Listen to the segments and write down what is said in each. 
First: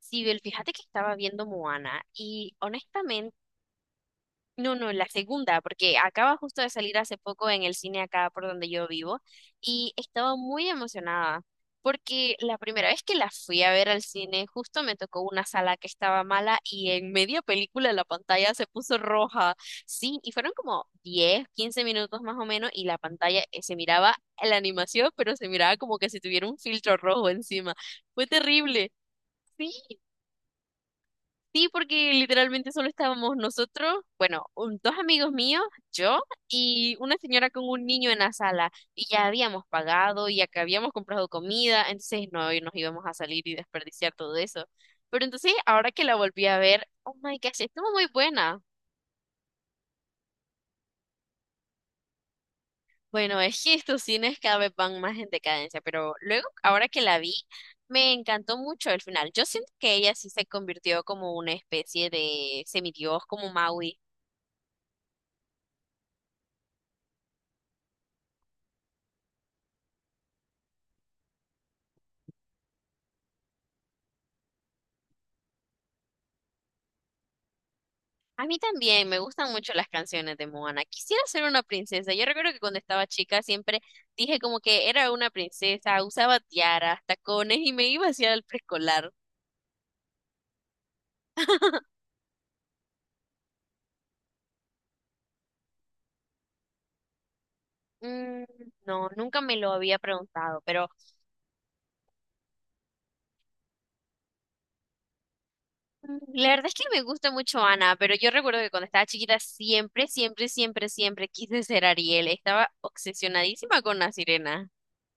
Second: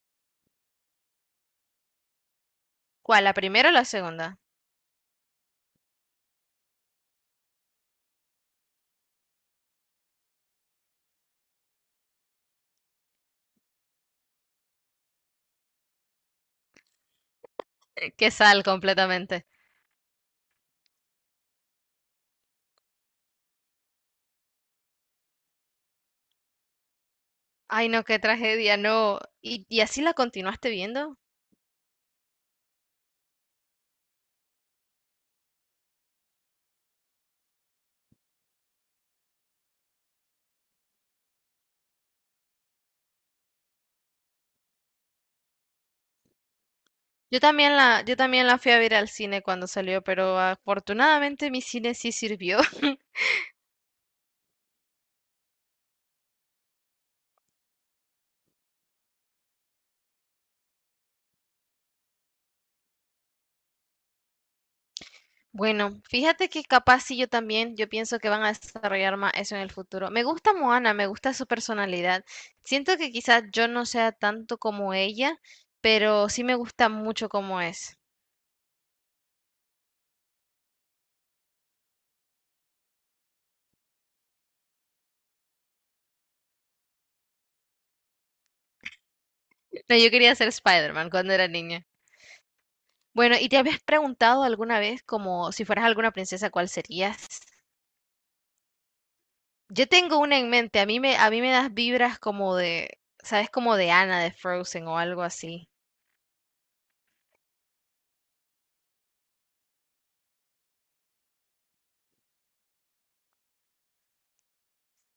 Sibel, fíjate que estaba viendo Moana y ¿Cuál? ¿La honestamente, primera o la segunda? no, no, la segunda, porque acaba justo de salir hace poco en el cine acá por donde yo vivo y estaba muy emocionada porque la primera vez que la fui a ver al cine justo me tocó una sala que estaba mala y en media película la Que pantalla sal se puso completamente. roja. Sí, y fueron como 10 15 minutos más o menos y la pantalla se miraba la animación, pero se miraba como que si tuviera un filtro rojo encima. Ay, no, qué Fue tragedia, terrible. no. ¿Y, Sí. Así la continuaste viendo? Sí, porque literalmente solo estábamos nosotros, bueno, dos amigos míos, yo y una señora con un niño en la sala. Y ya habíamos pagado, y acá habíamos comprado comida, entonces no y nos íbamos a salir y desperdiciar todo eso. Pero entonces, ahora que la volví a ver, oh my gosh, estuvo muy Yo también buena. la fui a ver al cine cuando salió, pero afortunadamente mi cine sí sirvió. Bueno, es que estos cines cada vez van más en decadencia, pero luego, ahora que la vi, me encantó mucho el final. Yo siento que ella sí se convirtió como una especie de semidios, como Maui. Bueno, fíjate que capaz sí yo también, yo pienso que van a desarrollar más eso en el futuro. Me gusta Moana, me gusta su personalidad. Siento que quizás yo no sea tanto como ella, pero sí me gusta mucho como es. A mí también me gustan mucho las canciones de Moana. Quisiera ser una princesa. Yo recuerdo que cuando estaba chica siempre dije como que era una princesa, usaba tiaras, tacones y me iba hacia el preescolar. No, yo quería ser Spider-Man cuando era niña. Bueno, ¿y te habías preguntado alguna vez como si fueras alguna princesa, cuál serías? Mm, no, nunca me lo Yo había tengo una en preguntado, mente, pero a mí me das vibras como de, ¿sabes? Como de Anna de Frozen o algo así. La verdad es que me gusta mucho Ana, pero yo recuerdo que cuando estaba chiquita siempre, siempre, siempre, siempre quise ser Ariel. Estaba obsesionadísima con la sirena.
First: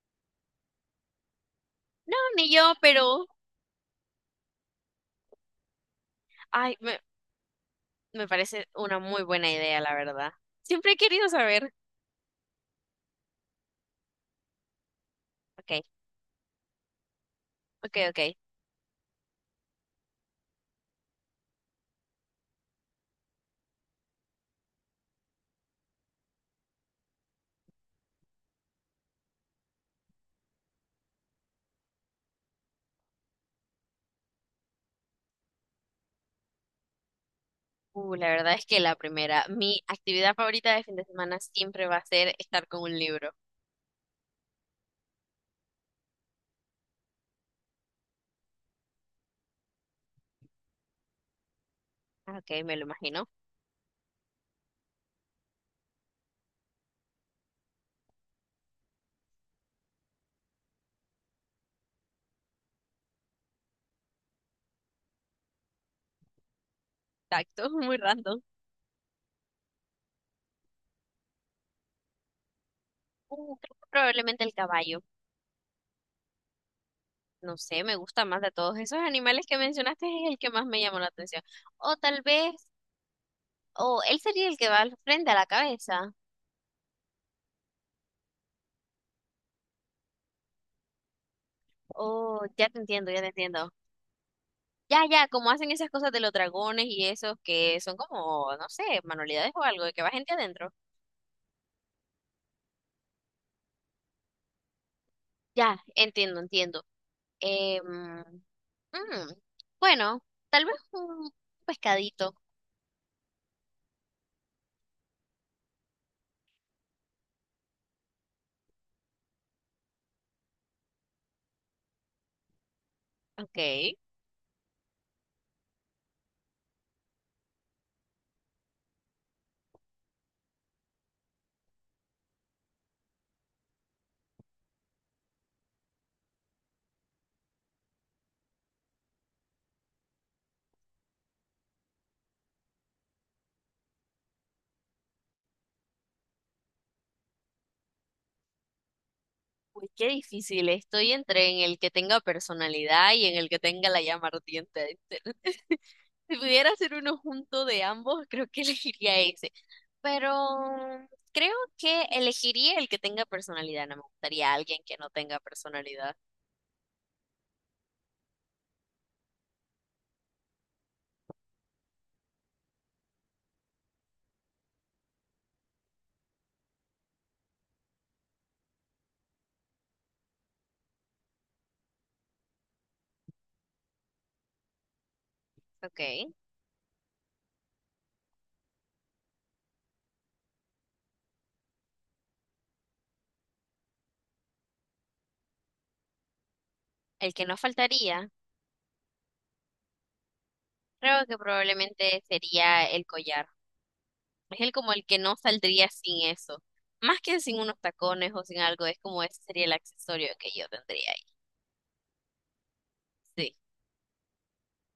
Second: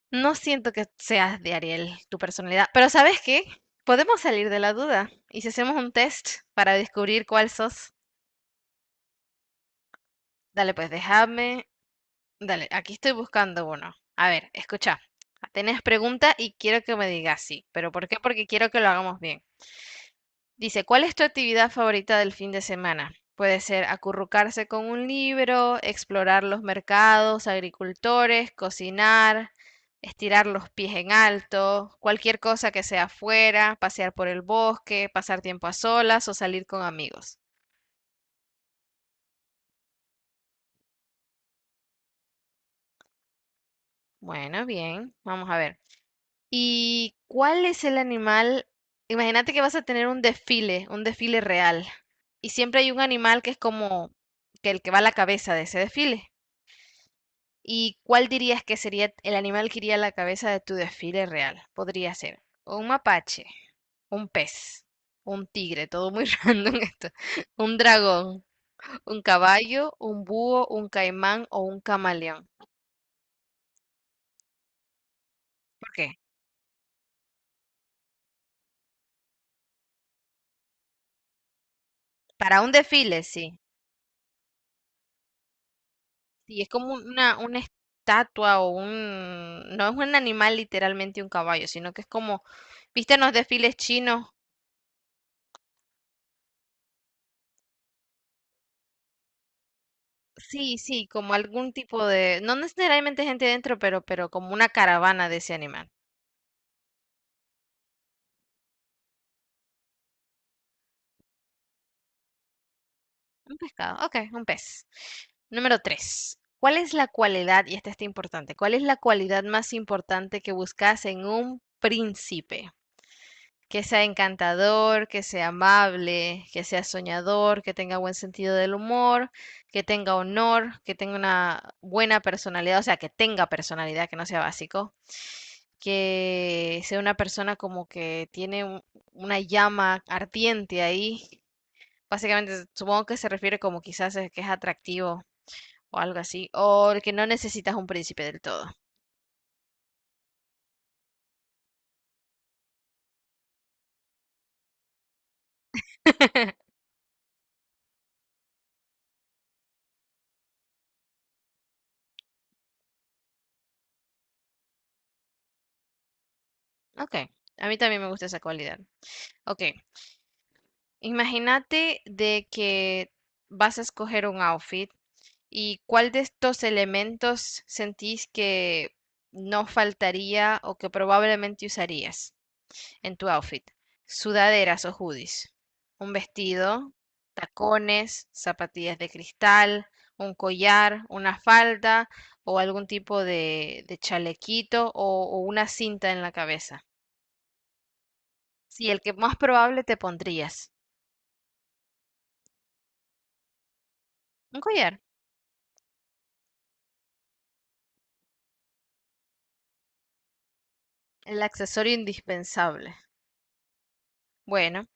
No siento que seas de Ariel, No, tu ni personalidad, yo, pero ¿sabes pero qué? Podemos salir de la duda y si hacemos un test para ay, descubrir cuál sos, me parece una muy buena idea, la verdad. dale pues Siempre he querido déjame, saber. dale, aquí estoy buscando uno. A ver, escucha, Ok. tenés pregunta y quiero que me digas sí, pero Ok, ¿por qué? ok. Porque quiero que lo hagamos bien. Dice, ¿cuál es tu actividad favorita del fin de semana? Puede ser acurrucarse con un libro, explorar los mercados, agricultores, cocinar, estirar los pies en alto, cualquier cosa que sea afuera, pasear por el bosque, pasar tiempo a solas o salir con amigos. La verdad es que la primera, mi actividad favorita de fin de semana siempre va a ser estar con un libro. Bueno, bien, vamos a ver. ¿Y cuál es el animal? Imagínate que vas a tener un desfile real, Ah, y ok, me siempre lo hay un imagino. animal que es como que el que va a la cabeza de ese desfile. ¿Y cuál dirías que sería el animal que iría a la cabeza de tu desfile real? Podría ser un mapache, un pez, un tigre, todo muy random esto, Tacto, un muy random. dragón, un caballo, un búho, un caimán o un camaleón. Creo que probablemente el caballo. ¿Por qué? No sé, me gusta más de todos esos animales que mencionaste, es el que más me llamó la atención. O tal vez, Para un desfile, sí. o él sería el que va al frente a la cabeza. Sí, es como una estatua o un No es un animal literalmente un caballo, sino que es Oh, como, ya te entiendo, ¿viste ya en te los entiendo. desfiles chinos? Ya, ya, como hacen esas cosas de los dragones y esos que son como, no sé, manualidades o algo, de que va gente adentro. Sí, sí, como algún tipo de, no necesariamente gente dentro, pero como una caravana de ese Ya, animal. entiendo, entiendo. Em, Mm, bueno, tal vez un pescadito. Un pescado, ok, un pez. Número tres. ¿Cuál es la cualidad, y esta está importante, cuál es la cualidad más importante que buscas en un príncipe? Que Ok. sea encantador, que sea amable, que sea soñador, que tenga buen sentido del humor, que tenga honor, que tenga una buena personalidad, o sea, que tenga personalidad, que no sea básico, que sea una persona como que tiene una llama ardiente ahí. Básicamente, supongo que se refiere como quizás es que es atractivo o algo así, o el que no necesitas un príncipe del todo. Uy, qué difícil. Estoy entre en el que tenga personalidad y en el que tenga la llama ardiente. Si pudiera hacer uno junto de ambos, creo que elegiría ese. Pero creo que elegiría el que tenga personalidad. No me gustaría alguien que no tenga personalidad. Ok, a mí también me gusta esa cualidad. Ok. Imagínate de que vas a escoger un outfit y cuál de estos elementos sentís que no faltaría o que probablemente usarías en tu outfit. Sudaderas o hoodies, Ok. un vestido, tacones, zapatillas de cristal, un collar, una falda o algún tipo de chalequito o una cinta en la cabeza. El que no faltaría, Sí, el que más probable te pondrías. creo que probablemente sería el collar. Es Un el como collar. el que no saldría sin eso. Más que sin unos tacones o sin algo, es como ese sería el accesorio que yo tendría ahí. El accesorio indispensable. Sí. Bueno,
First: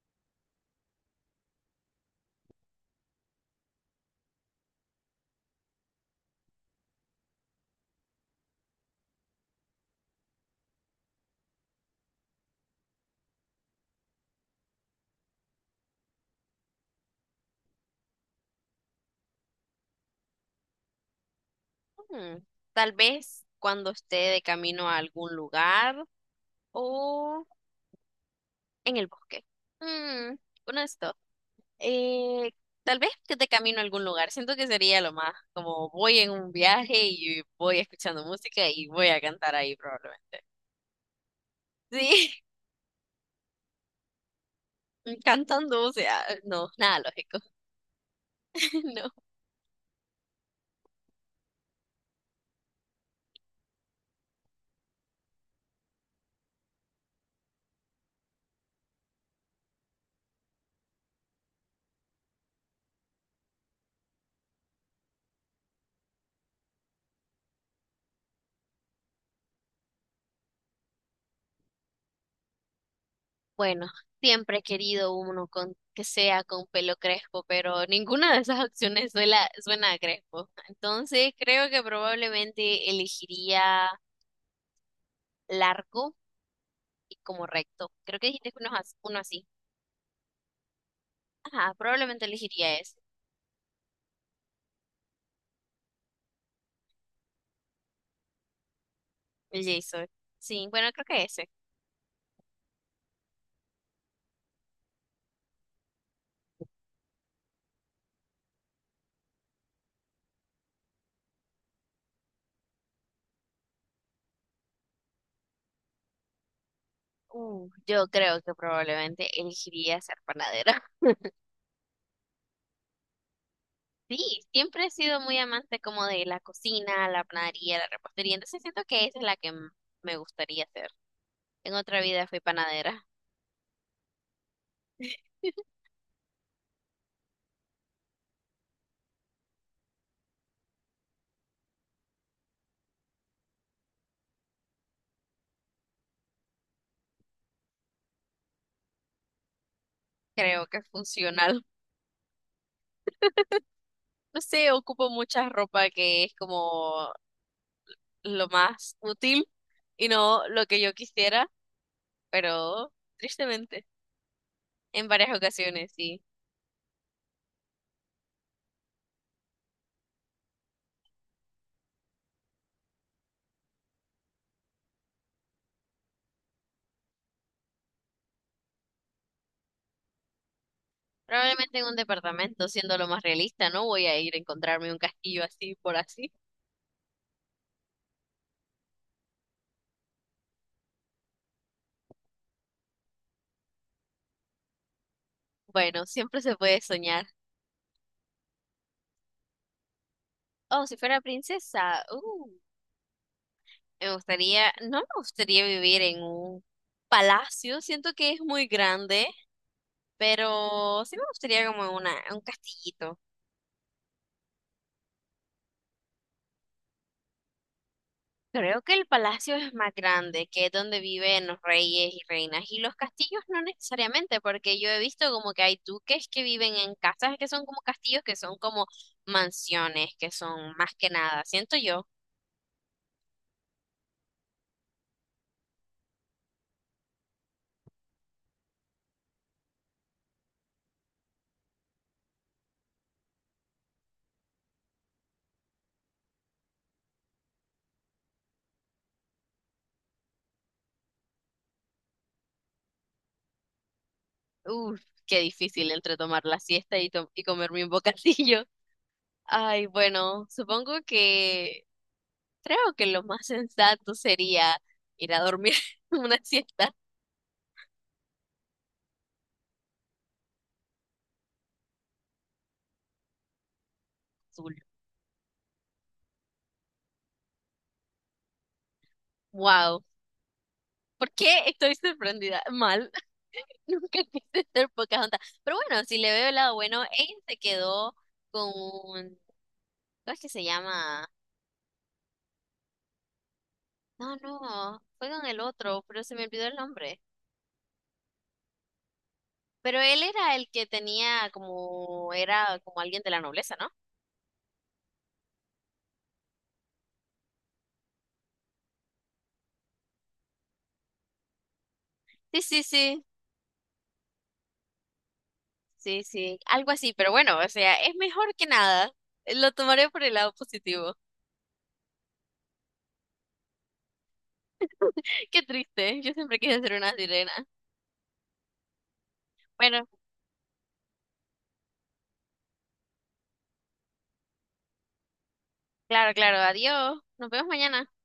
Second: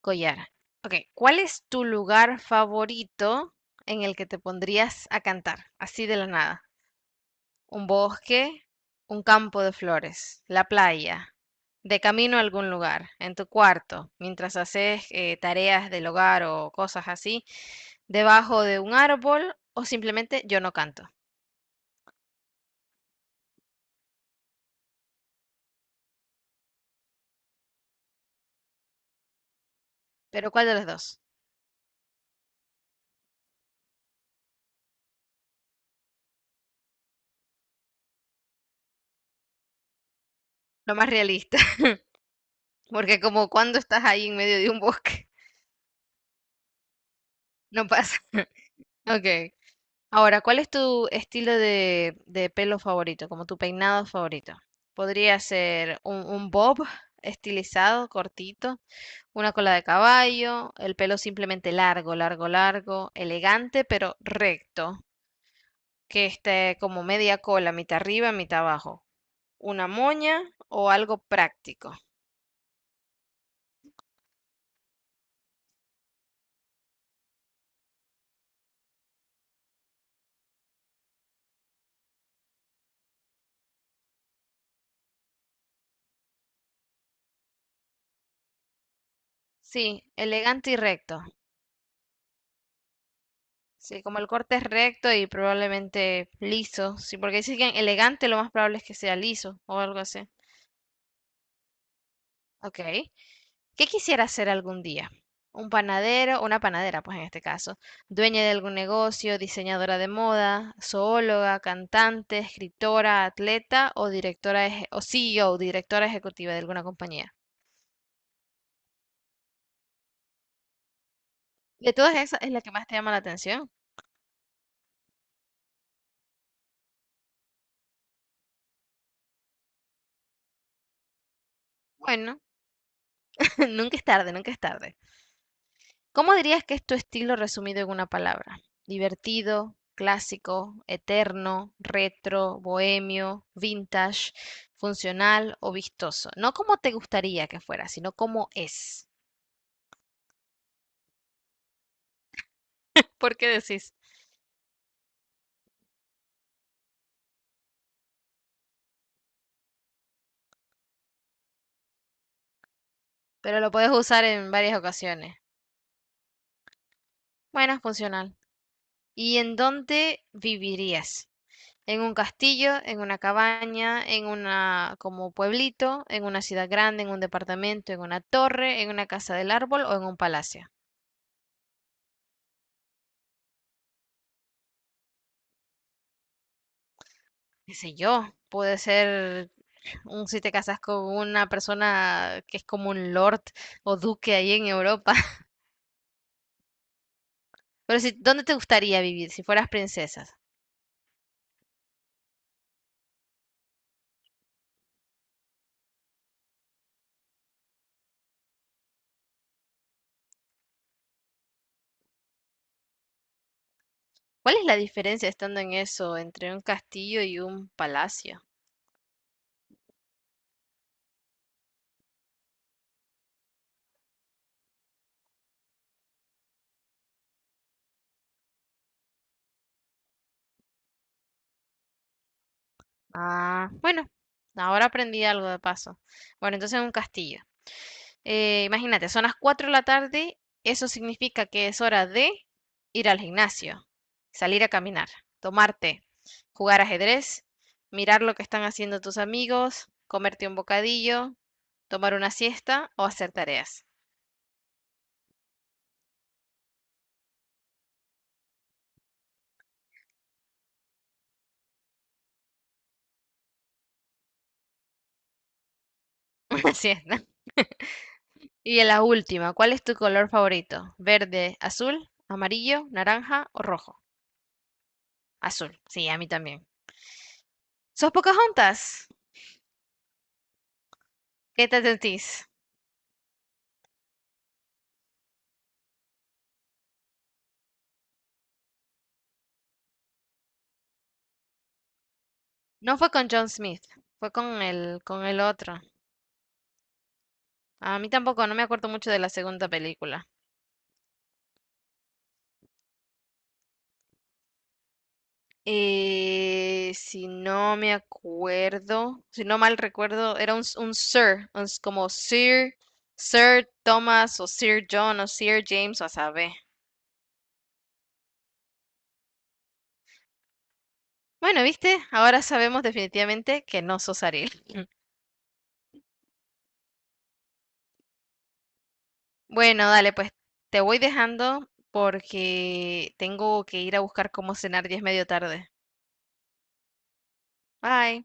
collar. Ok, ¿cuál es tu lugar favorito en el que te pondrías a cantar? Así de la nada. ¿Un bosque? ¿Un campo de flores? ¿La playa? ¿De camino a algún lugar? ¿En tu cuarto? ¿Mientras haces tareas del hogar o cosas así? ¿Debajo de un árbol? ¿O simplemente yo no canto? Mm, tal vez cuando esté de camino a algún lugar o en el bosque. Mm, Pero ¿cuál de Bueno, los esto. dos? Eh, tal vez que de camino a algún lugar. Siento que sería lo más como voy en un viaje y voy escuchando música y voy a cantar ahí probablemente. Lo más realista, Sí, porque como cuando estás ahí en medio de un bosque, cantando, o sea, no, nada lógico. no pasa. No. Ok. Ahora, ¿cuál es tu estilo de pelo favorito, como tu peinado favorito? Podría ser un bob estilizado, cortito, una cola de caballo, el pelo simplemente largo, largo, largo, elegante, pero recto, que esté como media cola, mitad arriba, mitad abajo, una moña o algo práctico. Bueno, siempre he querido uno con, que sea con pelo crespo, pero ninguna de esas opciones suena a crespo. Entonces creo que probablemente elegiría largo y como recto. Creo que dijiste que uno, uno así. Sí, elegante y recto. Ajá, probablemente elegiría ese, Sí, como el corte es recto y probablemente liso. Sí, porque dicen que elegante lo más probable es que sea liso el o algo Jason. así. Sí, bueno, creo que ese. Ok. ¿Qué quisiera ser algún día? Un panadero, una panadera, pues en este caso, dueña de algún negocio, diseñadora de moda, zoóloga, cantante, escritora, atleta o o CEO, directora ejecutiva de alguna compañía. Yo creo que probablemente elegiría ser panadera. De todas esas es la que más te llama la atención. Sí, siempre he sido muy amante como de la cocina, la panadería, la repostería, entonces siento que esa es la que me gustaría hacer. En otra vida Bueno, fui panadera. nunca es tarde, nunca es tarde. ¿Cómo dirías que es tu estilo resumido en una palabra? Divertido, clásico, eterno, retro, bohemio, vintage, funcional o vistoso. No como te gustaría que fuera, sino como es. Creo que es funcional. ¿Por qué decís? No sé, ocupo mucha ropa que es como lo más útil y no lo que yo quisiera, pero Pero lo tristemente, puedes usar en varias en varias ocasiones. ocasiones, sí. Bueno, funcional. ¿Y en dónde vivirías? ¿En un castillo, en una cabaña, en una como pueblito, en una ciudad grande, en un departamento, en una torre, en una casa del árbol o en un palacio? Probablemente en un departamento, siendo lo más realista, no voy a ir a encontrarme un castillo así por así. Qué sé yo, puede ser un si te casas con una persona que es como un lord o duque ahí en Europa. Bueno, siempre se puede soñar. Pero si, ¿dónde te gustaría vivir si fueras princesa? Oh, si fuera princesa, me gustaría, no me gustaría vivir en un palacio, siento que es muy grande. Pero sí me gustaría como una, un castillito. ¿Cuál es la diferencia estando en eso entre un castillo y un palacio? Creo que el palacio es más grande, que es donde viven los reyes y reinas. Y los castillos no necesariamente, porque yo he visto como que hay duques que viven en casas que son como castillos, que son como mansiones, que son más que nada. Siento yo, Ah, bueno, ahora aprendí algo de paso. Bueno, entonces un castillo. Imagínate, son las 4 de la tarde, eso significa que es hora de ir al gimnasio, salir a caminar, tomarte, jugar ajedrez, mirar lo que están haciendo tus amigos, comerte un bocadillo, tomar una siesta o hacer tareas. uff, qué difícil entre tomar la siesta y, y comerme un bocadillo. Ay, bueno, supongo que creo que lo más sensato sería ir a dormir una Una siesta siesta. Y en la última, ¿cuál es tu color favorito? ¿Verde, azul, amarillo, naranja o rojo? azul. Azul, sí, a mí también. ¿Sos juntas? Wow. ¿Por qué ¿Qué te estoy sentís? sorprendida? Mal, nunca quise ser Pocahontas. Pero bueno, si le veo el lado bueno, ella se quedó con, ¿cómo es que se llama? No fue con John Smith, fue No, no, con fue el con el otro. otro, pero se me olvidó el nombre. A mí tampoco, no me acuerdo mucho de la segunda Pero él película. era el que tenía como, era como alguien de la nobleza, ¿no? Si no me acuerdo, si no mal recuerdo, era un Sir, como Sí, Sir, sí, sí, Sir Thomas o Sir John o Sir James o a sí, saber. sí, algo así, pero bueno, o sea, es mejor que nada. Lo tomaré por el lado positivo. Bueno, viste, ahora sabemos definitivamente que no sos Ariel. Qué triste, yo siempre quise ser una sirena. Bueno, Bueno, dale, pues te voy dejando porque tengo que ir a buscar cómo cenar y es medio tarde. claro, claro, adiós, nos vemos mañana. Bye.